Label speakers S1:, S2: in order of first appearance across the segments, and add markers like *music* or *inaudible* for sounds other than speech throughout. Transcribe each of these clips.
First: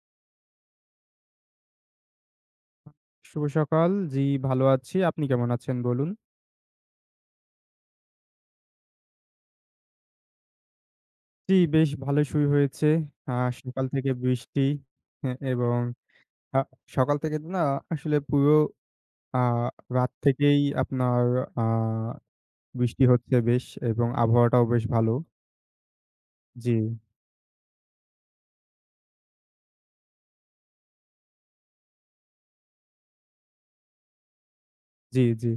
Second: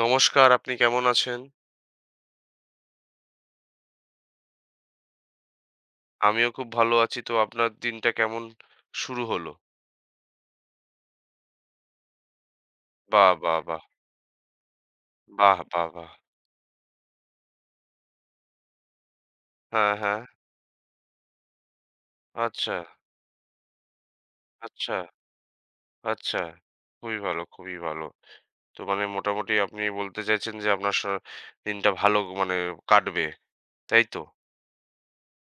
S1: নমস্কার, আপনি কেমন আছেন?
S2: শুভ সকাল। জি, ভালো আছি। আপনি কেমন আছেন বলুন?
S1: আমিও খুব ভালো আছি। তো আপনার দিনটা কেমন শুরু হলো?
S2: জি, বেশ ভালো শুরু হয়েছে।
S1: বাহ!
S2: আ
S1: বাহ! বাহ!
S2: সকাল থেকে বৃষ্টি। হ্যাঁ,
S1: বাহ!
S2: এবং
S1: বাহ! বাহ!
S2: আ সকাল থেকে তো না, আসলে পুরো আ
S1: হ্যাঁ,
S2: রাত
S1: হ্যাঁ।
S2: থেকেই আপনার আ
S1: আচ্ছা,
S2: বৃষ্টি হচ্ছে বেশ, এবং আবহাওয়াটাও বেশ
S1: আচ্ছা,
S2: ভালো।
S1: আচ্ছা।
S2: জি,
S1: খুবই ভালো, খুবই ভালো। তো মানে মোটামুটি আপনি বলতে চাইছেন যে আপনার দিনটা ভালো মানে কাটবে, তাই তো?
S2: জি, জি।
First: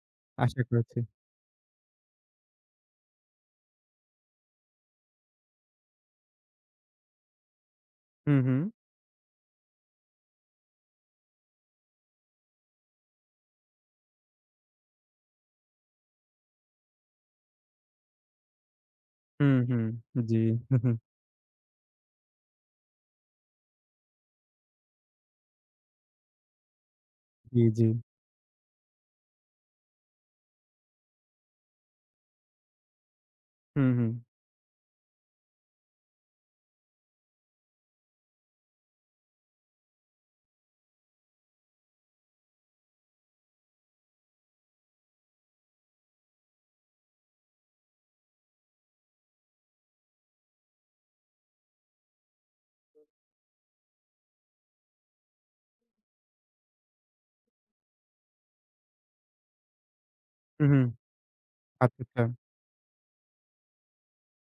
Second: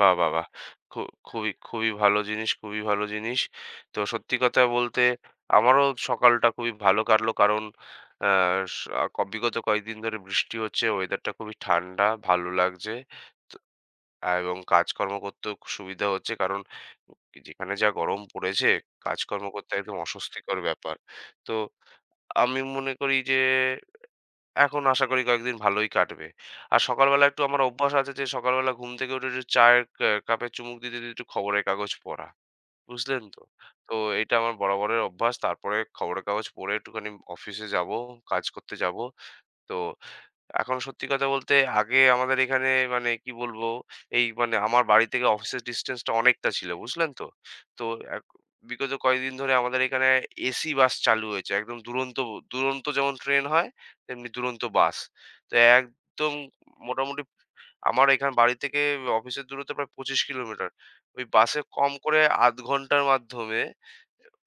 S1: বাহ! বাহ! বাহ!
S2: আশা
S1: খু
S2: করছি।
S1: খুবই, খুবই ভালো জিনিস, খুবই ভালো জিনিস। তো সত্যি কথা বলতে আমারও সকালটা খুবই ভালো কাটলো। কারণ আ
S2: হুম, হুম।
S1: স আ, ক বিগত কয়েকদিন ধরে বৃষ্টি হচ্ছে। ওয়েদারটা খুবই ঠান্ডা, ভালো লাগছে। তো এবং কাজকর্ম করতেও খুব সুবিধা হচ্ছে। কারণ যেখানে যা গরম পড়েছে, কাজকর্ম
S2: হুম,
S1: করতে
S2: হুম।
S1: একদম
S2: জি।
S1: অস্বস্তিকর
S2: হুম,
S1: ব্যাপার।
S2: হুম,
S1: তো আমি মনে করি যে এখন আশা করি কয়েকদিন ভালোই কাটবে। আর সকালবেলা একটু আমার
S2: জি, জি।
S1: অভ্যাস আছে যে সকালবেলা ঘুম থেকে উঠে একটু চায়ের কাপে চুমুক দিতে একটু খবরের কাগজ পড়া। বুঝলেন তো?
S2: হুম,
S1: তো
S2: হুম।
S1: এটা আমার বরাবরের অভ্যাস। তারপরে খবরের কাগজ পড়ে একটুখানি অফিসে যাবো, কাজ করতে যাবো। তো এখন সত্যি কথা বলতে আগে আমাদের এখানে মানে কি বলবো এই মানে আমার বাড়ি থেকে অফিসের ডিসটেন্সটা অনেকটা ছিল বুঝলেন তো। তো এক- বিগত কয়েকদিন ধরে আমাদের এখানে এসি বাস চালু হয়েছে একদম দুরন্ত, দুরন্ত যেমন ট্রেন হয় তেমনি দুরন্ত বাস। তো একদম মোটামুটি আমার এখান বাড়ি থেকে অফিসের দূরত্ব প্রায় ২৫ কিলোমিটার।
S2: হুম, হুম।
S1: ওই বাসে কম
S2: আচ্ছা,
S1: করে
S2: আচ্ছা।
S1: আধ ঘন্টার মাধ্যমে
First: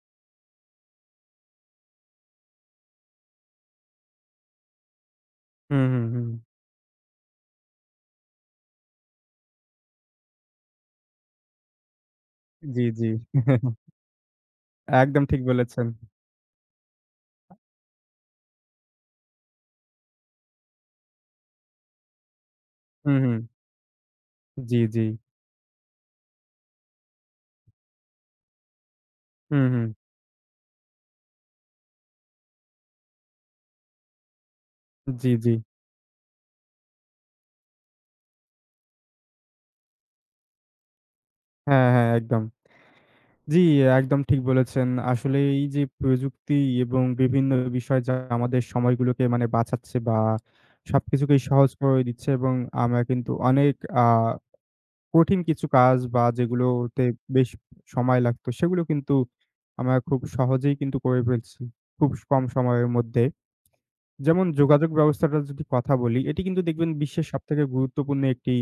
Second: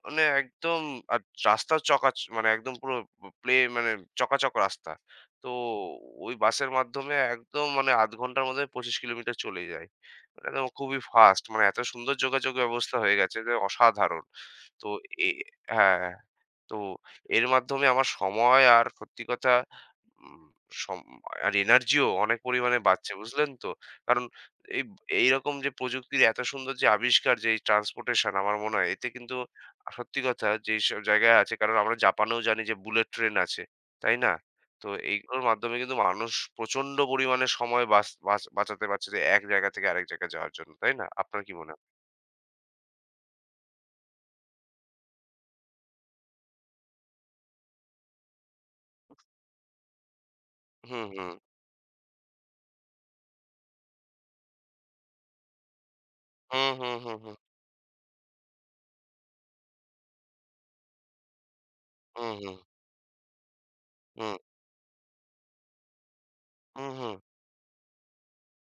S1: মানে একদম, আর রাস্তা মানে একদম পুরো মানে চকাচক রাস্তা। তো
S2: হুম, হুম, হুম।
S1: ওই বাসের মাধ্যমে একদম মানে ০.৫ ঘন্টার মধ্যে ২৫ কিলোমিটার চলে যাই। মানে একদম খুবই ফাস্ট, মানে এত সুন্দর যোগাযোগ
S2: জি,
S1: ব্যবস্থা
S2: জি।
S1: হয়ে গেছে যে অসাধারণ। তো
S2: একদম
S1: এ
S2: ঠিক বলেছেন।
S1: হ্যাঁ। তো এর মাধ্যমে আমার সময় আর সত্যি কথা উম সম আর এনার্জিও অনেক পরিমাণে বাঁচছে,
S2: হুম, হুম।
S1: বুঝলেন তো? কারণ
S2: জি,
S1: এই
S2: জি।
S1: এইরকম যে প্রযুক্তির এত সুন্দর যে আবিষ্কার যে এই ট্রান্সপোর্টেশন আমার মনে হয় এতে কিন্তু,
S2: হুম, হুম।
S1: সত্যি কথা যেইসব জায়গায় আছে কারণ আমরা জাপানেও জানি যে বুলেট ট্রেন আছে, তাই না? তো
S2: জি,
S1: এইগুলোর
S2: জি।
S1: মাধ্যমে কিন্তু মানুষ প্রচন্ড পরিমাণে সময় বাঁচ বাঁচ বাঁচাতে পারছে যে এক জায়গা থেকে আরেক জায়গায় যাওয়ার জন্য, তাই না? আপনার কি মনে হয়?
S2: হ্যাঁ, হ্যাঁ, একদম। জি, একদম ঠিক বলেছেন। আসলে এই যে প্রযুক্তি এবং বিভিন্ন বিষয় যা আমাদের সময়গুলোকে মানে বাঁচাচ্ছে বা
S1: হুম, হুম।
S2: সবকিছুকেই সহজ করে দিচ্ছে, এবং আমরা কিন্তু অনেক আ কঠিন কিছু কাজ বা
S1: হুম, হুম,
S2: যেগুলোতে
S1: হুম, হুম।
S2: বেশ সময় লাগতো সেগুলো কিন্তু আমরা খুব সহজেই কিন্তু করে ফেলছি, খুব
S1: হুম,
S2: কম
S1: হুম।
S2: সময়ের মধ্যে।
S1: হুম।
S2: যেমন যোগাযোগ ব্যবস্থাটার যদি কথা বলি, এটি কিন্তু দেখবেন
S1: হুম, হুম।
S2: বিশ্বের সবথেকে গুরুত্বপূর্ণ একটি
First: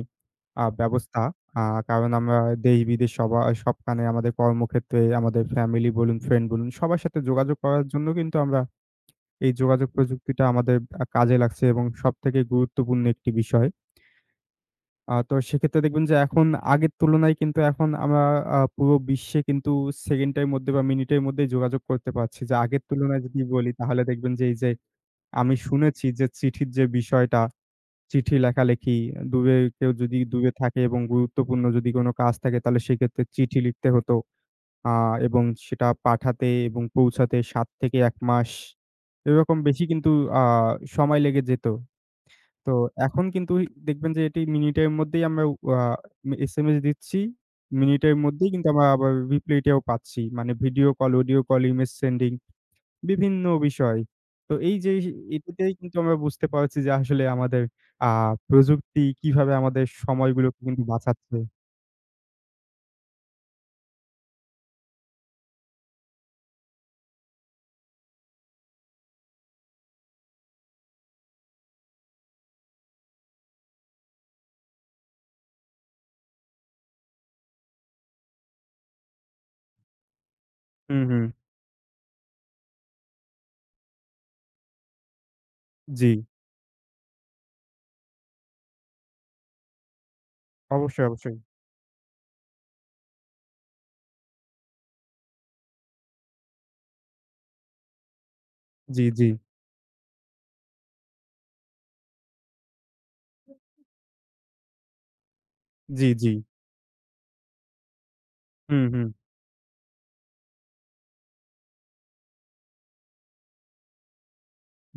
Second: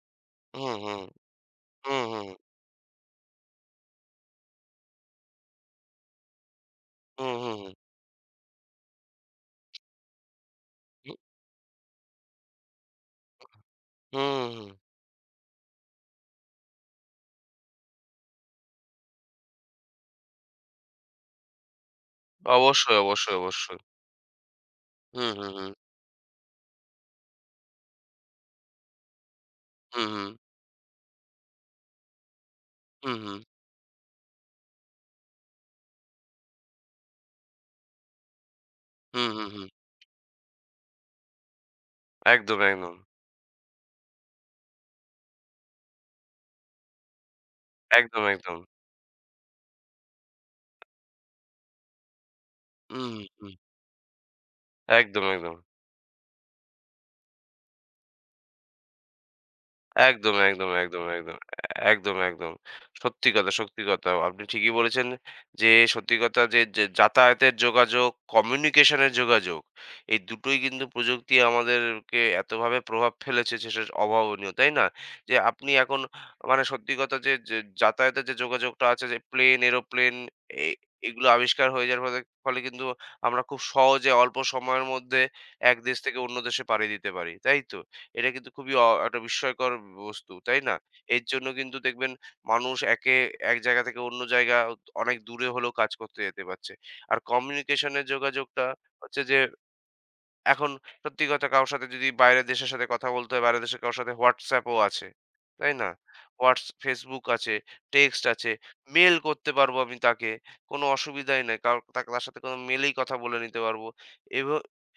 S1: হুম, হুম।
S2: ব্যবস্থা। আ
S1: হুম,
S2: কারণ
S1: হুম,
S2: আমরা দেশ-বিদেশ সবখানে আমাদের কর্মক্ষেত্রে, আমাদের ফ্যামিলি বলুন, ফ্রেন্ড বলুন, সবার সাথে
S1: হুম, হুম,
S2: যোগাযোগ
S1: হুম,
S2: করার জন্য কিন্তু আমরা এই যোগাযোগ প্রযুক্তিটা আমাদের
S1: হু,
S2: কাজে লাগছে এবং সবথেকে গুরুত্বপূর্ণ একটি বিষয়।
S1: হুম, হুম।
S2: তো সেক্ষেত্রে দেখবেন যে এখন আগের তুলনায় কিন্তু এখন আমরা পুরো বিশ্বে কিন্তু সেকেন্ডের মধ্যে বা মিনিটের মধ্যেই যোগাযোগ করতে পারছি। যে আগের
S1: অবশ্যই,
S2: তুলনায়
S1: অবশ্যই,
S2: যদি বলি
S1: অবশ্যই।
S2: তাহলে দেখবেন যে এই যে
S1: হুম, হুম,
S2: আমি
S1: হুম,
S2: শুনেছি যে চিঠির যে বিষয়টা, চিঠি লেখালেখি, দূরে কেউ
S1: হুম,
S2: যদি
S1: হুম,
S2: দূরে থাকে এবং গুরুত্বপূর্ণ যদি কোনো কাজ থাকে তাহলে
S1: হুম,
S2: সেক্ষেত্রে
S1: হুম,
S2: চিঠি লিখতে হতো। আ এবং সেটা পাঠাতে এবং পৌঁছাতে ৭ থেকে ১ মাস
S1: হুম, হুম,
S2: এরকম
S1: হুম।
S2: বেশি কিন্তু আ সময় লেগে যেত।
S1: একদম,
S2: তো
S1: একদম।
S2: এখন কিন্তু দেখবেন যে এটি মিনিটের মধ্যেই আমরা আ এসএমএস দিচ্ছি। মিনিটের
S1: একদম,
S2: মধ্যেই
S1: একদম।
S2: কিন্তু আমরা আবার রিপ্লাইটাও পাচ্ছি। মানে video call, audio call, image sending
S1: হুম,
S2: বিভিন্ন
S1: হুম।
S2: বিষয়। তো এই যে
S1: একদম, একদম।
S2: এটাতেই কিন্তু আমরা বুঝতে পারছি যে আসলে আমাদের আ প্রযুক্তি কিভাবে আমাদের
S1: একদম,
S2: সময়গুলোকে
S1: একদম,
S2: কিন্তু
S1: একদম, একদম,
S2: বাঁচাচ্ছে।
S1: একদম, একদম। সত্যি কথা, সত্যি কথা। আপনি ঠিকই বলেছেন যে সত্যি কথা যে যে যাতায়াতের যোগাযোগ, কমিউনিকেশন এর যোগাযোগ এই দুটোই কিন্তু প্রযুক্তি আমাদেরকে এতভাবে প্রভাব ফেলেছে যে সেটা অভাবনীয়, তাই না? যে আপনি এখন মানে সত্যি কথা যে যে যাতায়াতের যে যোগাযোগটা আছে যে প্লেন, এরোপ্লেন, এ
S2: হুম, হুম।
S1: এগুলো আবিষ্কার হয়ে যাওয়ার ফলে ফলে কিন্তু আমরা খুব সহজে অল্প সময়ের মধ্যে এক দেশ
S2: জি।
S1: থেকে অন্য দেশে পাড়ি দিতে পারি, তাই তো? এটা কিন্তু খুবই একটা বিস্ময়কর বস্তু, তাই না?
S2: অবশ্যই,
S1: এর
S2: অবশ্যই।
S1: জন্য কিন্তু দেখবেন মানুষ একে এক জায়গা থেকে অন্য জায়গা অনেক দূরে হলেও কাজ করতে যেতে পারছে। আর কমিউনিকেশনের যোগাযোগটা
S2: জি,
S1: হচ্ছে
S2: জি।
S1: যে এখন সত্যি কথা কারো সাথে যদি বাইরের দেশের সাথে কথা বলতে হয়, বাইরের দেশের কারো সাথে WhatsApp ও আছে, তাই না?
S2: জি, জি।
S1: Facebook আছে, টেক্সট আছে,
S2: হুম, হুম।
S1: মেইল করতে পারবো আমি তাকে। কোনো অসুবিধাই নাই। কারো তার সাথে কোনো মেইলেই কথা বলে নিতে পারবো। এভ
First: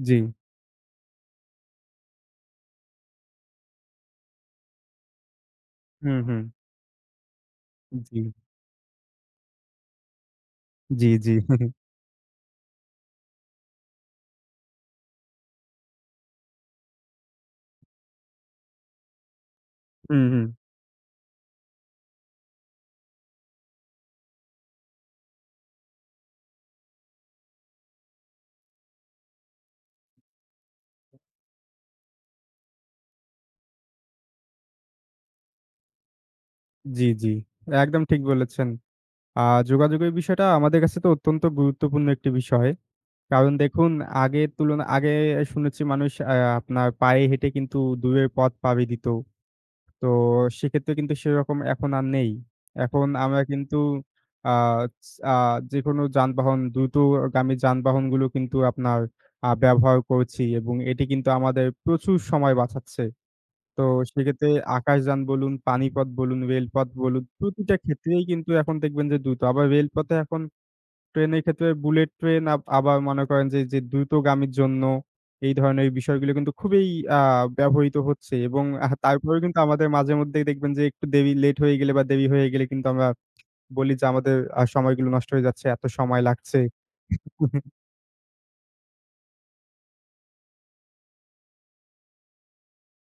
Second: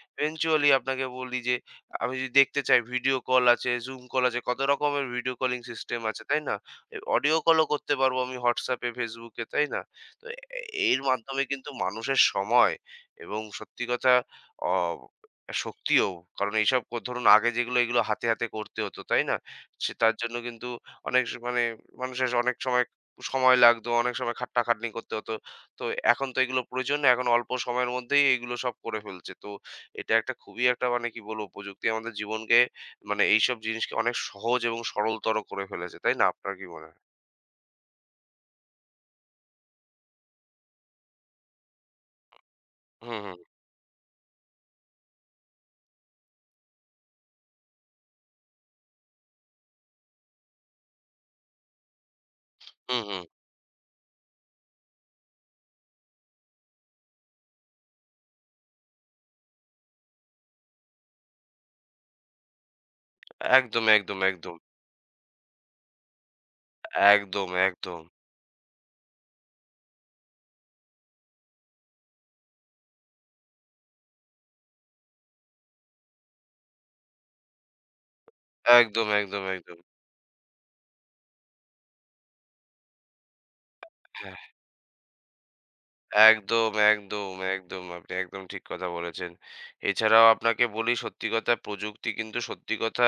S2: জি।
S1: eventually আপনাকে বলি যে আমি যদি দেখতে চাই ভিডিও কল আছে, Zoom কল আছে, কত রকমের ভিডিও কলিং সিস্টেম
S2: হুম,
S1: আছে, তাই
S2: হুম।
S1: না? অডিও কলও করতে পারবো
S2: জি।
S1: আমি WhatsApp এ, Facebook এ, তাই না? তো এ এর
S2: জি, জি।
S1: মাধ্যমে কিন্তু
S2: *laughs*
S1: মানুষের সময় এবং সত্যি কথা অ শক্তিও, কারণ এইসব ধরুন আগে যেগুলো এগুলো হাতে, হাতে করতে হতো, তাই না? সে তার
S2: হুম,
S1: জন্য
S2: হুম।
S1: কিন্তু অনেক মানে মানুষের অনেক সময় সময় লাগতো, অনেক সময় খাট্টাখাটনি করতে হতো। তো এখন তো এগুলো প্রয়োজন না, এখন অল্প সময়ের মধ্যেই এগুলো সব করে ফেলছে। তো এটা একটা খুবই একটা মানে কি বলবো প্রযুক্তি আমাদের জীবনকে মানে এইসব জিনিসকে অনেক সহজ এবং সরলতর করে ফেলেছে। তাই না? আপনার কি মনে হয়?
S2: জি, জি। একদম ঠিক বলেছেন। আ যোগাযোগের বিষয়টা আমাদের কাছে তো অত্যন্ত গুরুত্বপূর্ণ একটি বিষয়।
S1: হুম, হুম,
S2: কারণ দেখুন আগে শুনেছি মানুষ আপনার পায়ে হেঁটে কিন্তু দূরের পথ পাড়ি দিত। তো সেক্ষেত্রে কিন্তু সেরকম এখন আর নেই।
S1: হুম,
S2: এখন
S1: হুম।
S2: আমরা কিন্তু আ চ আ যেকোনো যানবাহন দ্রুতগামী যানবাহনগুলো কিন্তু আপনার ব্যবহার করছি এবং এটি কিন্তু আমাদের প্রচুর সময় বাঁচাচ্ছে। তো
S1: একদম, একদম,
S2: সেক্ষেত্রে
S1: একদম।
S2: আকাশযান বলুন, পানিপথ বলুন, রেলপথ বলুন
S1: একদম,
S2: প্রতিটা
S1: একদম।
S2: ক্ষেত্রেই কিন্তু এখন দেখবেন যে দ্রুত। আবার রেলপথে এখন ট্রেনের ক্ষেত্রে বুলেট ট্রেন আবার মনে করেন যে, যে দ্রুতগামীর জন্য এই ধরনের বিষয়গুলো কিন্তু খুবই আ ব্যবহৃত হচ্ছে, এবং
S1: একদম,
S2: তারপরেও
S1: একদম,
S2: কিন্তু
S1: একদম।
S2: আমাদের মাঝেমধ্যেই দেখবেন যে একটু দেরি লেট হয়ে গেলে বা দেরি হয়ে গেলে কিন্তু আমরা বলি যে আমাদের
S1: হ্যাঁ।
S2: সময়গুলো নষ্ট হয়ে যাচ্ছে, এত সময় লাগছে।
S1: একদম, একদম,
S2: *laughs*
S1: একদম। আপনি একদম ঠিক কথা বলেছেন। এছাড়াও আপনাকে বলি সত্যি কথা প্রযুক্তি কিন্তু সত্যি কথা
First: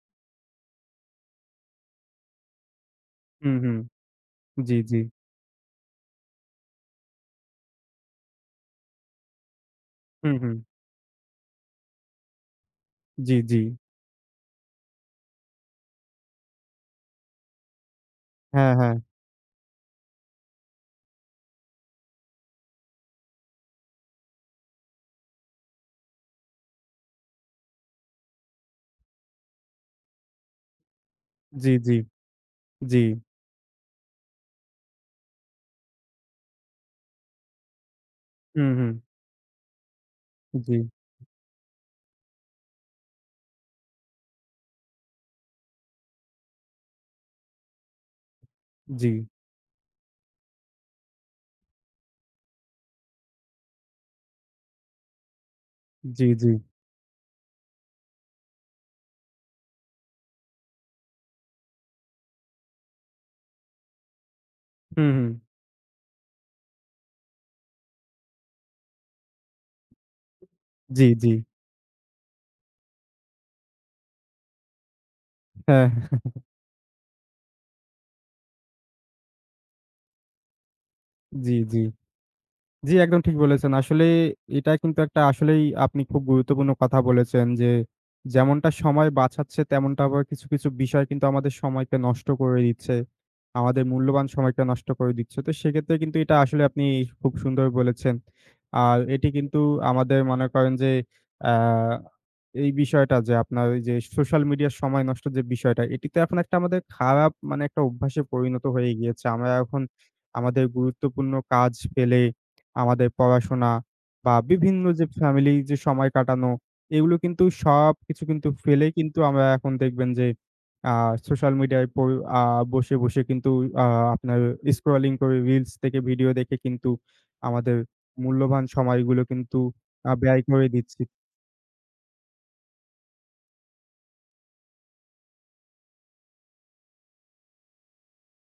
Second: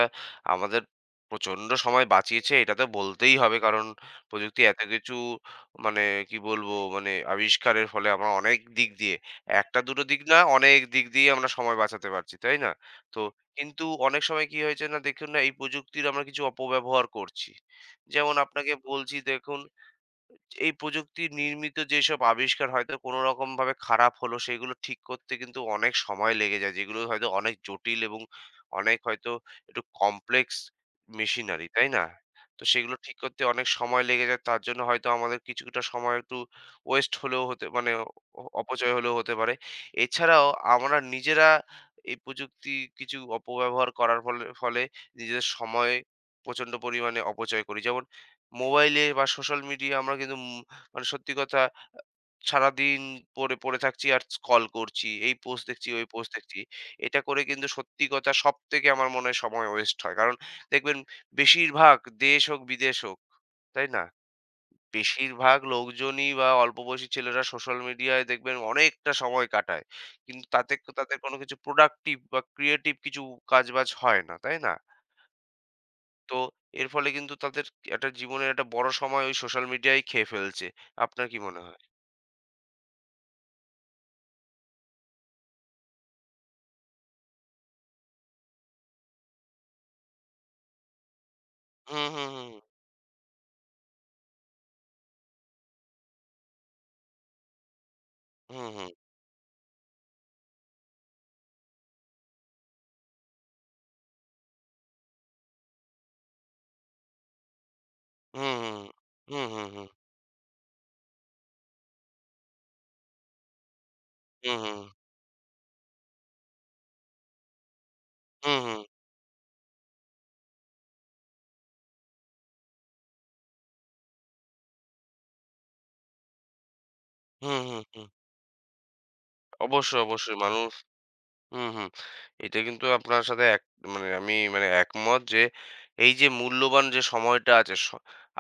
S1: আমাদের প্রচণ্ড সময় বাঁচিয়েছে, এটা তো বলতেই হবে।
S2: হুম, হুম।
S1: কারণ প্রযুক্তি
S2: জি,
S1: এত
S2: জি।
S1: কিছু মানে কি বলবো মানে আবিষ্কারের ফলে আমরা অনেক দিক দিয়ে একটা দুটো দিক
S2: হুম,
S1: না
S2: হুম।
S1: অনেক দিক দিয়ে আমরা সময় বাঁচাতে পারছি, তাই না? তো
S2: জি, জি।
S1: কিন্তু অনেক সময় কি হয়েছে না দেখুন না এই প্রযুক্তির আমরা কিছু অপব্যবহার করছি। যেমন আপনাকে
S2: হ্যাঁ, হ্যাঁ।
S1: বলছি দেখুন এই প্রযুক্তি নির্মিত যেসব আবিষ্কার হয়তো কোনো রকমভাবে খারাপ হলো, সেগুলো ঠিক করতে কিন্তু অনেক সময় লেগে যায়। যেগুলো হয়তো অনেক জটিল এবং অনেক হয়তো একটু কমপ্লেক্স মেশিনারি,
S2: জি,
S1: তাই
S2: জি,
S1: না? তো সেগুলো
S2: জি।
S1: ঠিক করতে অনেক সময় লেগে যায়। তার জন্য হয়তো আমাদের কিছুটা সময় একটু ওয়েস্ট হলেও হতে মানে
S2: হুম,
S1: অপচয়
S2: হুম।
S1: হলেও হতে পারে। এছাড়াও
S2: জি,
S1: আমরা নিজেরা এই প্রযুক্তি কিছু অপব্যবহার করার ফলে ফলে নিজেদের সময় প্রচণ্ড পরিমাণে অপচয় করি। যেমন মোবাইলে
S2: জি,
S1: বা সোশ্যাল মিডিয়া আমরা কিন্তু মানে সত্যি কথা সারাদিন পড়ে পড়ে থাকছি আর স্ক্রল করছি। এই পোস্ট দেখছি, ওই
S2: জি,
S1: পোস্ট
S2: জি।
S1: দেখছি। এটা করে কিন্তু সত্যি কথা সবথেকে আমার মনে হয় সময় ওয়েস্ট হয়। কারণ দেখবেন বেশিরভাগ দেশ হোক, বিদেশ হোক, তাই না?
S2: হুম, হুম।
S1: বেশিরভাগ লোকজনই বা অল্প বয়সী ছেলেরা সোশ্যাল মিডিয়ায় দেখবেন অনেকটা সময় কাটায়। কিন্তু তাতে
S2: জি,
S1: তাদের
S2: জি।
S1: কোনো কিছু প্রোডাক্টিভ বা ক্রিয়েটিভ কিছু কাজবাজ হয় না, তাই না?
S2: হ্যাঁ। *laughs*
S1: তো এর ফলে কিন্তু তাদের একটা জীবনের একটা বড় সময় ওই সোশ্যাল মিডিয়াই খেয়ে ফেলছে। আপনার কি
S2: জি,
S1: মনে হয়?
S2: জি। জি, একদম ঠিক বলেছেন। আসলে এটা কিন্তু একটা আসলেই আপনি খুব গুরুত্বপূর্ণ কথা বলেছেন যে, যেমনটা সময় বাঁচাচ্ছে তেমনটা আবার কিছু, কিছু বিষয় কিন্তু আমাদের সময়কে
S1: হুম, হুম,
S2: নষ্ট
S1: হুম,
S2: করে দিচ্ছে। আমাদের মূল্যবান সময়কে নষ্ট করে দিচ্ছে। তো সেক্ষেত্রে কিন্তু এটা আসলে আপনি খুব সুন্দর বলেছেন।
S1: হুম, হুম,
S2: আর এটি কিন্তু আমাদের মনে করেন যে আ এই বিষয়টা যে আপনার ওই যে সোশ্যাল মিডিয়ার সময় নষ্ট যে বিষয়টা, এটি তো এখন একটা আমাদের খারাপ মানে একটা অভ্যাসে
S1: হুম,
S2: পরিণত হয়ে গিয়েছে।
S1: হুম,
S2: আমরা
S1: হুম,
S2: এখন
S1: হুম,
S2: আমাদের গুরুত্বপূর্ণ কাজ পেলে আমাদের পড়াশোনা বা
S1: হুম, হুম, হুম,
S2: বিভিন্ন যে ফ্যামিলি যে সময় কাটানো, এগুলো কিন্তু সবকিছু কিন্তু
S1: হুম, হুম,
S2: ফেলে কিন্তু আমরা এখন দেখবেন যে আ সোশ্যাল মিডিয়ায় পো আ বসে, বসে কিন্তু আ আপনার স্ক্রলিং করে রিলস থেকে ভিডিও দেখে কিন্তু
S1: হুম,
S2: আমাদের
S1: হুম, হুম,
S2: মূল্যবান সময়গুলো কিন্তু
S1: অবশ্যই, অবশ্যই
S2: ব্যয় করে
S1: মানুষ।
S2: দিচ্ছি।
S1: হুম, হুম। এটা কিন্তু আপনার সাথে মানে আমি মানে একমত যে এই যে মূল্যবান যে সময়টা আছে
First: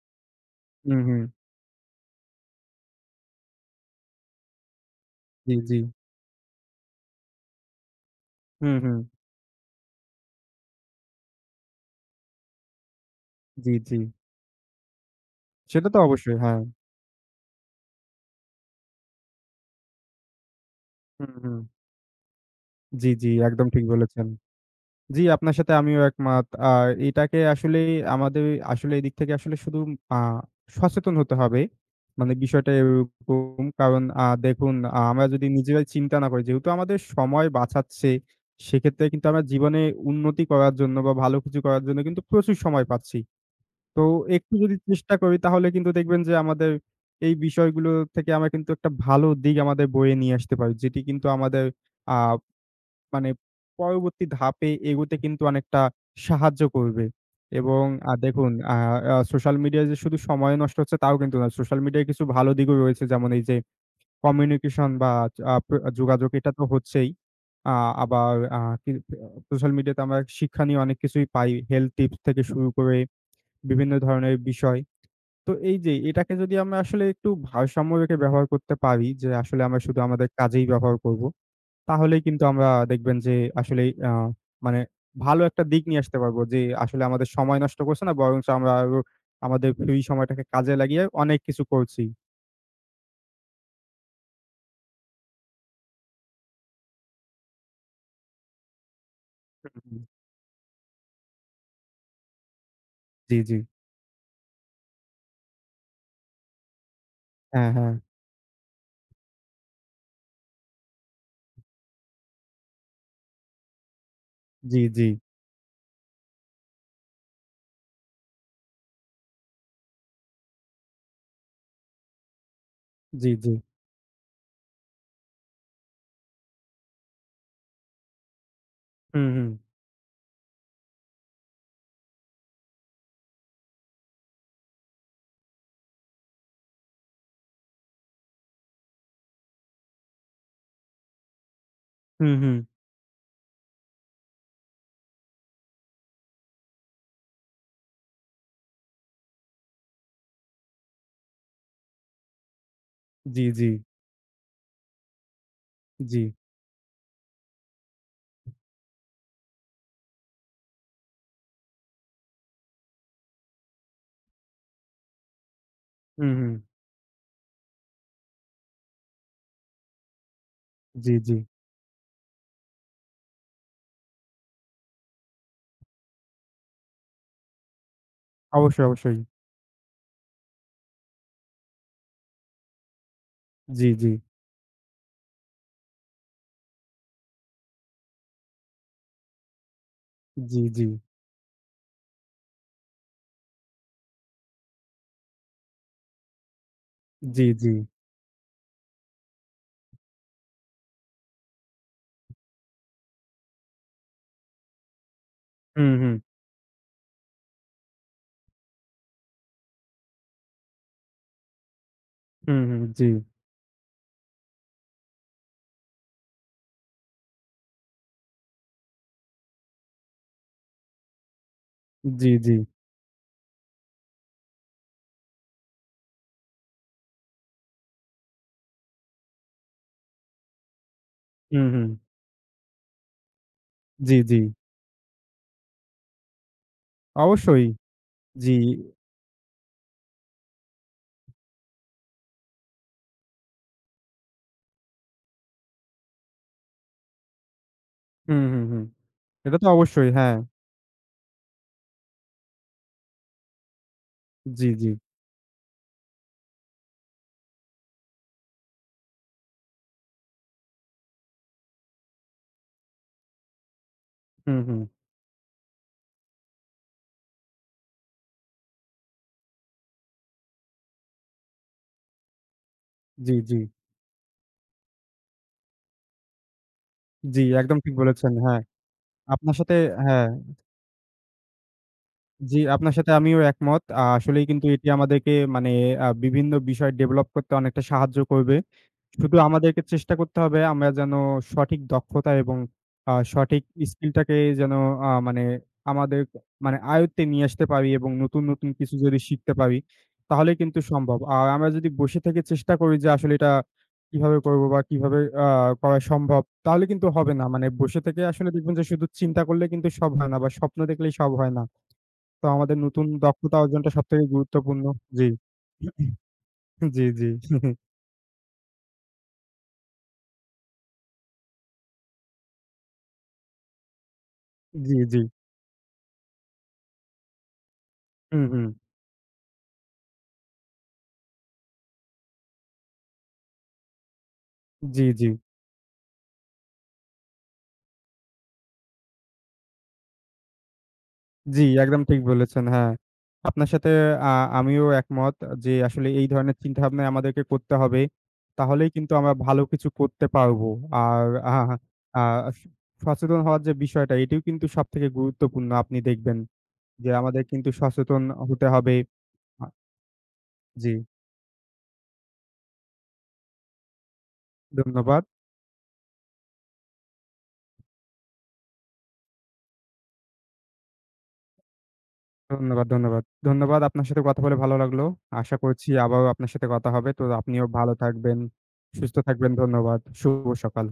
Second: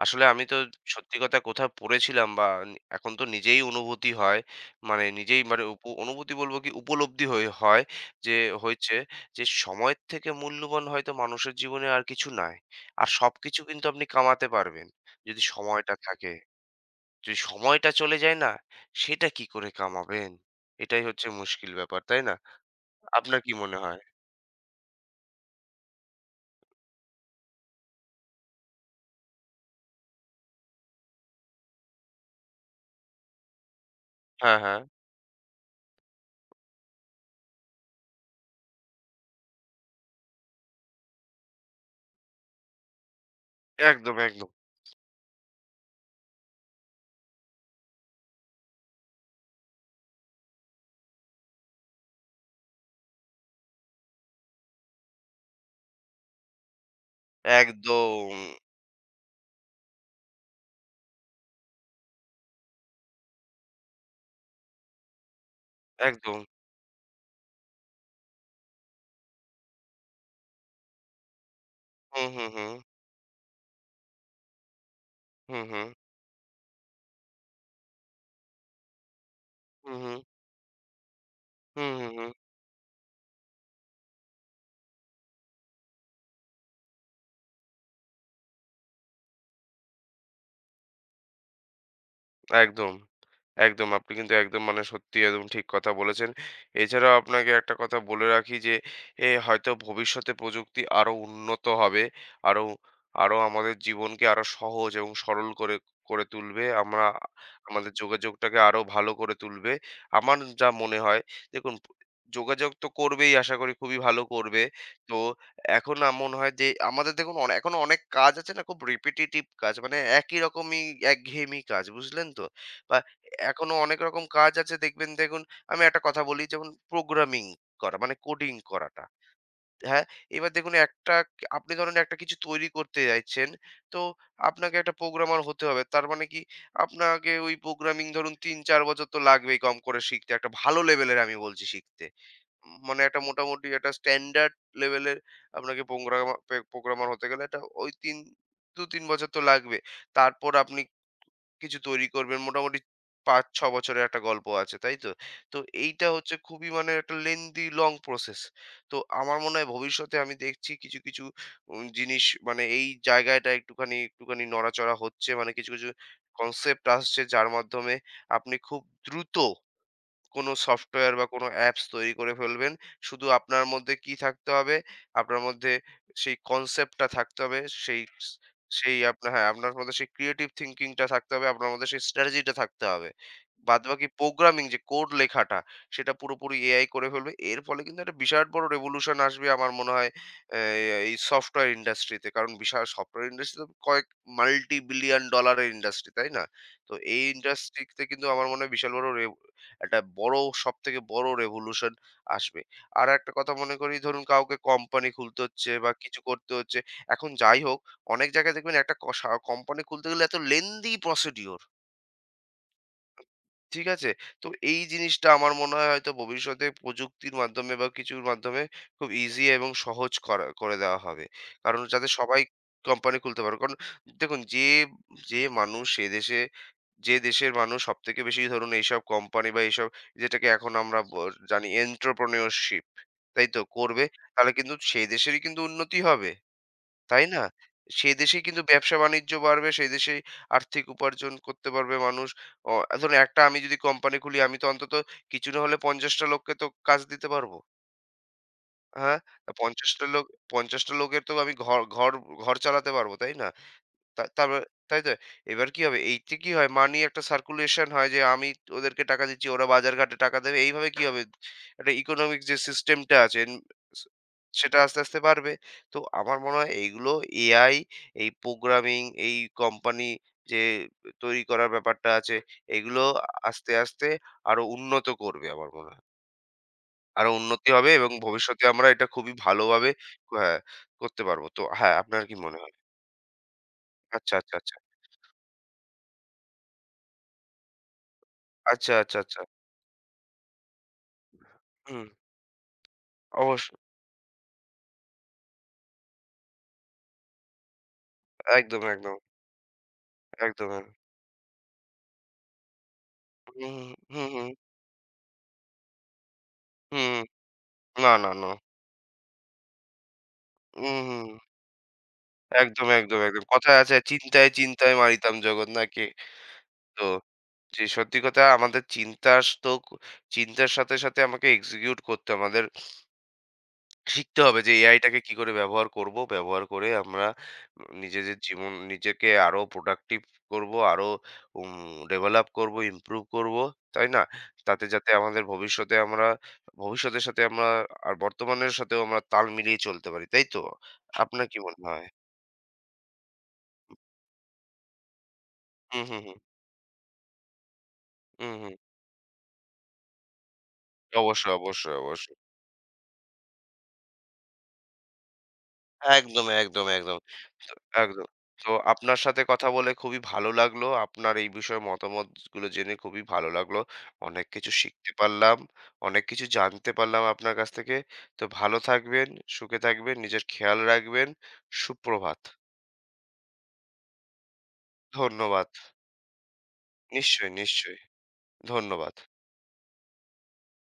S1: আসলে আমি তো
S2: হুম,
S1: সত্যি
S2: হুম।
S1: কথা কোথায় পড়েছিলাম বা এখন তো নিজেই অনুভূতি হয়। মানে নিজেই
S2: জি,
S1: মানে
S2: জি।
S1: অনুভূতি বলব কি উপলব্ধি হই হয় যে
S2: হুম,
S1: হয়েছে
S2: হুম।
S1: যে সময়ের থেকে মূল্যবান হয়তো মানুষের জীবনে আর কিছু নাই। আর সবকিছু
S2: জি,
S1: কিন্তু
S2: জি।
S1: আপনি কামাতে পারবেন। যদি
S2: সেটা
S1: সময়টা
S2: তো
S1: থাকে।
S2: অবশ্যই। হ্যাঁ।
S1: যদি সময়টা চলে যায় না, সেটা কি করে কামাবেন? এটাই হচ্ছে
S2: হুম, হুম।
S1: মুশকিল ব্যাপার, তাই না?
S2: জি, জি।
S1: আপনার কি
S2: একদম
S1: মনে
S2: ঠিক
S1: হয়?
S2: বলেছেন। জি, আপনার সাথে আমিও একমত। আর এটাকে আসলেই আমাদের আসলে এদিক থেকে আসলে শুধু আ সচেতন হতে হবে। মানে বিষয়টা এরকম। কারণ
S1: হ্যাঁ,
S2: দেখুন
S1: হ্যাঁ।
S2: আমরা যদি নিজেরাই চিন্তা না করি, যেহেতু আমাদের সময় বাঁচাচ্ছে, সেক্ষেত্রে কিন্তু আমরা জীবনে উন্নতি করার জন্য বা ভালো কিছু করার জন্য কিন্তু প্রচুর সময় পাচ্ছি। তো
S1: একদম, একদম।
S2: একটু যদি চেষ্টা করি তাহলে কিন্তু দেখবেন যে আমাদের এই বিষয়গুলো থেকে আমরা কিন্তু একটা ভালো দিক আমাদের বয়ে নিয়ে আসতে পারি। যেটি কিন্তু আমাদের আ মানে পরবর্তী ধাপে এগোতে কিন্তু অনেকটা সাহায্য করবে। এবং
S1: একদম,
S2: দেখুন আ আ সোশ্যাল মিডিয়ায় যে শুধু সময় নষ্ট হচ্ছে তাও কিন্তু না। সোশ্যাল মিডিয়ায় কিছু ভালো দিকও রয়েছে। যেমন এই যে কমিউনিকেশন বা আ প্র যোগাযোগ
S1: একদম।
S2: এটা তো হচ্ছেই। আ আবার আ কি সোশ্যাল মিডিয়াতে আমরা শিক্ষা নিয়ে অনেক কিছুই পাই। হেলথ টিপস
S1: হুম,
S2: থেকে
S1: হুম,
S2: শুরু
S1: হুম।
S2: করে বিভিন্ন ধরনের বিষয়। তো
S1: হুম,
S2: এই
S1: হুম।
S2: যে এটাকে যদি আমরা আসলে একটু ভারসাম্য রেখে ব্যবহার করতে পারি যে আসলে আমরা
S1: হুম,
S2: শুধু
S1: হুম।
S2: আমাদের কাজেই ব্যবহার করব।
S1: হুম, হুম,
S2: তাহলেই
S1: হুম।
S2: কিন্তু আমরা দেখবেন যে আসলেই মানে ভালো একটা দিক নিয়ে আসতে পারবো যে আসলে আমাদের সময় নষ্ট করছে না বরঞ্চ আমরা আরো আমাদের ফ্রি সময়টাকে কাজে লাগিয়ে অনেক কিছু করছি।
S1: একদম, একদম। আপনি কিন্তু একদম মানে সত্যি একদম ঠিক কথা বলেছেন। এছাড়াও আপনাকে একটা কথা বলে রাখি যে হয়তো
S2: হুম, হুম।
S1: ভবিষ্যতে প্রযুক্তি আরো উন্নত হবে। আরো, আরো
S2: জি, জি।
S1: আমাদের জীবনকে আরো সহজ এবং সরল করে করে তুলবে। আমরা
S2: হ্যাঁ, হ্যাঁ।
S1: আমাদের যোগাযোগটাকে আরো ভালো করে তুলবে। আমার যা মনে হয় দেখুন যোগাযোগ তো করবেই আশা করি খুবই ভালো করবে।
S2: জি, জি।
S1: তো এখন না মনে হয় যে আমাদের দেখুন এখনো অনেক কাজ আছে না, খুব রিপিটিটিভ কাজ। মানে একই রকমই একঘেয়েমি কাজ, বুঝলেন তো? বা
S2: জি, জি।
S1: এখনো অনেক রকম কাজ আছে দেখবেন দেখুন আমি একটা কথা বলি যেমন প্রোগ্রামিং করা মানে কোডিং করাটা।
S2: হুম, হুম।
S1: হ্যাঁ? এবার দেখুন একটা কি- আপনি ধরেন একটা কিছু তৈরি করতে চাইছেন, তো আপনাকে একটা প্রোগ্রামার হতে হবে। তার মানে কি আপনাকে ওই প্রোগ্রামিং ধরুন ৩-৪ বছর তো লাগবেই কম করে শিখতে। একটা ভালো লেভেলের আমি বলছি শিখতে।
S2: হুম, হুম।
S1: মানে একটা মোটামুটি একটা স্ট্যান্ডার্ড লেভেলের আপনাকে প্রোগ্রামার প্রোগ্রামার হতে গেলে এটা ওই ৩ ২-৩ বছর তো লাগবে। তারপর আপনি কিছু তৈরি করবেন। মোটামুটি
S2: জি, জি।
S1: ৫-৬ বছরের একটা গল্প আছে, তাই তো? তো এইটা
S2: জি।
S1: হচ্ছে খুবই মানে একটা lengthy long process. তো আমার মনে হয় ভবিষ্যতে আমি দেখছি কিছু, কিছু জিনিস মানে এই জায়গাটা একটুখানি, একটুখানি নড়াচড়া হচ্ছে। মানে কিছু, কিছু
S2: হুম, হুম।
S1: কনসেপ্ট আসছে যার মাধ্যমে আপনি খুব দ্রুত কোনো সফটওয়্যার
S2: জি,
S1: বা
S2: জি।
S1: কোনো অ্যাপস তৈরি করে ফেলবেন। শুধু আপনার মধ্যে কি থাকতে হবে? আপনার মধ্যে সেই কনসেপ্টটা থাকতে হবে। সেই স
S2: অবশ্যই,
S1: সেই
S2: অবশ্যই।
S1: আপনার হ্যাঁ, আপনার মধ্যে সেই ক্রিয়েটিভ থিংকিং টা থাকতে হবে। আপনার মধ্যে সেই স্ট্র্যাটেজিটা থাকতে হবে।
S2: জি,
S1: বাদবাকি
S2: জি।
S1: প্রোগ্রামিং যে কোড লেখাটা, সেটা পুরোপুরি এআই করে ফেলবে। এর ফলে কিন্তু একটা বিরাট বড় রেভোলিউশন আসবে আমার মনে হয়,
S2: জি,
S1: অ্যা
S2: জি।
S1: এই সফটওয়্যার ইন্ডাস্ট্রিতে। কারণ বিশাল সফটওয়্যার ইন্ডাস্ট্রি তো কয়েক মাল্টি বিলিয়ন ডলারের ইন্ডাস্ট্রি, তাই না? তো এই
S2: জি, জি।
S1: ইন্ডাস্ট্রিতে কিন্তু আমার মনে হয় বিশাল বড় একটা বড় সবথেকে বড় রেভোলিউশন আসবে। আরেকটা কথা মনে করি ধরুন কাউকে কোম্পানি খুলতে হচ্ছে বা
S2: হুম, হুম।
S1: কিছু করতে হচ্ছে। এখন যাই হোক অনেক জায়গায় দেখবেন একটা ক সা কোম্পানি খুলতে গেলে এত লেনদি প্রসিডিউর।
S2: হুম, হুম। জি।
S1: ঠিক আছে? তো এই জিনিসটা আমার মনে হয় হয়তো ভবিষ্যতে প্রযুক্তির মাধ্যমে বা কিছুর মাধ্যমে খুব ইজি এবং সহজ করা করে দেওয়া হবে। কারণ যাতে
S2: জি,
S1: সবাই
S2: জি।
S1: কোম্পানি খুলতে পারবে। কারণ দেখুন যে, মানুষ সে দেশে যে দেশের মানুষ সবথেকে বেশি ধরুন এইসব কোম্পানি বা এইসব যেটাকে এখন আমরা
S2: হুম,
S1: জানি
S2: হুম।
S1: entrepreneurship, তাই তো? করবে
S2: জি, জি।
S1: তাহলে কিন্তু সেই দেশেরই কিন্তু উন্নতি হবে। তাই না?
S2: অবশ্যই।
S1: সেই দেশেই
S2: জি।
S1: কিন্তু ব্যবসা-বাণিজ্য বাড়বে, সেই দেশেই আর্থিক উপার্জন করতে পারবে মানুষ। অ ধরুন একটা আমি যদি কোম্পানি খুলি, আমি তো অন্তত কিছু না হলে ৫০ টা লোককে তো কাজ দিতে পারব।
S2: হুম, হুম, হুম।
S1: হ্যাঁ?
S2: এটা তো
S1: ৫০ টা
S2: অবশ্যই,
S1: লোক,
S2: হ্যাঁ।
S1: ৫০ টা লোকের তো আমি ঘর ঘর ঘর চালাতে পারব, তাই না? তারপর
S2: জি, জি।
S1: তাই তো? এবার কি হবে? এইতে কি হয়? মানি একটা সার্কুলেশন হয় যে আমি ওদেরকে টাকা দিচ্ছি, ওরা বাজারঘাটে টাকা দেবে। এইভাবে কি হবে? একটা ইকোনমিক যে সিস্টেমটা আছে এন সে
S2: হুম,
S1: সেটা
S2: হুম।
S1: আস্তে, আস্তে বাড়বে। তো আমার মনে হয় এইগুলো এআই, এই প্রোগ্রামিং, এই কোম্পানি যে তৈরি করার ব্যাপারটা আছে, এগুলো
S2: জি, জি।
S1: আস্তে, আস্তে আরো উন্নত করবে আমার মনে হয়। আরো
S2: জি,
S1: উন্নতি
S2: একদম
S1: হবে
S2: ঠিক
S1: এবং
S2: বলেছেন। হ্যাঁ,
S1: ভবিষ্যতে আমরা এটা খুবই
S2: আপনার সাথে
S1: ভালোভাবে
S2: হ্যাঁ,
S1: হ্যাঁ, করতে পারব। তো হ্যাঁ, আপনার কি
S2: জি,
S1: মনে হয়?
S2: আপনার সাথে আমিও একমত।
S1: আচ্ছা,
S2: আসলেই
S1: আচ্ছা,
S2: কিন্তু
S1: আচ্ছা।
S2: এটি আমাদেরকে মানে বিভিন্ন বিষয় ডেভেলপ করতে অনেকটা সাহায্য করবে।
S1: আচ্ছা, আচ্ছা,
S2: শুধু
S1: আচ্ছা।
S2: আমাদেরকে চেষ্টা করতে হবে আমরা যেন সঠিক
S1: হুম,
S2: দক্ষতা এবং সঠিক
S1: অবশ্যই।
S2: স্কিলটাকে যেন মানে আমাদের মানে আয়ত্তে নিয়ে আসতে পারি এবং নতুন, নতুন
S1: একদম,
S2: কিছু
S1: একদম,
S2: যদি শিখতে পারি
S1: একদম,
S2: তাহলে কিন্তু
S1: একদম।
S2: সম্ভব। আর আমরা যদি বসে থেকে চেষ্টা করি যে আসলে এটা
S1: হুম, হুম,
S2: কিভাবে
S1: হুম,
S2: করব বা কিভাবে আ করা সম্ভব তাহলে কিন্তু
S1: হুম, হুম।
S2: হবে না। মানে বসে
S1: না,
S2: থেকে
S1: না,
S2: আসলে
S1: না।
S2: দেখবেন যে শুধু চিন্তা করলে কিন্তু সব হয় না বা স্বপ্ন
S1: হুম,
S2: দেখলেই
S1: হুম।
S2: সব হয় না। তো আমাদের
S1: একদম,
S2: নতুন
S1: একদম, একদম।
S2: দক্ষতা
S1: কথায়
S2: অর্জনটা
S1: আছে
S2: সবথেকে
S1: চিন্তায়,
S2: গুরুত্বপূর্ণ।
S1: চিন্তায়
S2: জি।
S1: মারিতাম জগৎ নাকি? তো
S2: জি, জি। *laughs*
S1: যে সত্যি কথা আমাদের চিন্তার তো চিন্তার সাথে, সাথে আমাকে এক্সিকিউট করতে আমাদের শিখতে হবে যে
S2: জি,
S1: এআই টাকে
S2: জি।
S1: কি করে ব্যবহার করব। ব্যবহার করে আমরা নিজেদের
S2: হুম, হুম।
S1: জীবন নিজেকে আরো প্রোডাক্টিভ করব, আরো উম ডেভেলপ করব, ইমপ্রুভ করব। তাই না? তাতে
S2: জি,
S1: যাতে
S2: জি।
S1: আমাদের ভবিষ্যতে আমরা ভবিষ্যতের সাথে আমরা আর বর্তমানের সাথেও আমরা তাল মিলিয়ে চলতে পারি। তাই তো? আপনার কি
S2: জি,
S1: মনে
S2: একদম
S1: হয়?
S2: ঠিক বলেছেন। হ্যাঁ, আপনার সাথে আ আমিও একমত যে
S1: হুম,
S2: আসলে
S1: হুম,
S2: এই
S1: হুম।
S2: ধরনের চিন্তাভাবনা আমাদেরকে করতে হবে।
S1: হুম, হুম।
S2: তাহলেই কিন্তু আমরা ভালো কিছু করতে পারবো। আর
S1: অবশ্যই,
S2: আহা হা
S1: অবশ্যই,
S2: আ
S1: অবশ্যই।
S2: সচেতন হওয়ার যে বিষয়টা এটিও কিন্তু সবথেকে গুরুত্বপূর্ণ। আপনি দেখবেন
S1: একদম, একদম,
S2: যে
S1: একদম।
S2: আমাদের কিন্তু
S1: তো
S2: সচেতন
S1: একদম।
S2: হতে
S1: তো
S2: হবে।
S1: আপনার সাথে
S2: আ
S1: কথা বলে খুবই ভালো লাগলো।
S2: জি,
S1: আপনার এই বিষয়ে মতামতগুলো জেনে খুবই ভালো লাগলো। অনেক কিছু শিখতে
S2: ধন্যবাদ,
S1: পারলাম। অনেক কিছু জানতে পারলাম আপনার কাছ থেকে। তো ভালো থাকবেন, সুখে থাকবেন, নিজের খেয়াল রাখবেন। সুপ্রভাত।
S2: ধন্যবাদ, ধন্যবাদ। ধন্যবাদ আপনার সাথে কথা বলে ভালো লাগলো। আশা
S1: ধন্যবাদ।
S2: করছি আবারও আপনার সাথে কথা হবে। তো
S1: নিশ্চয়ই,
S2: আপনিও ভালো
S1: নিশ্চয়ই।
S2: থাকবেন,
S1: ধন্যবাদ।
S2: সুস্থ থাকবেন। ধন্যবাদ। শুভ সকাল।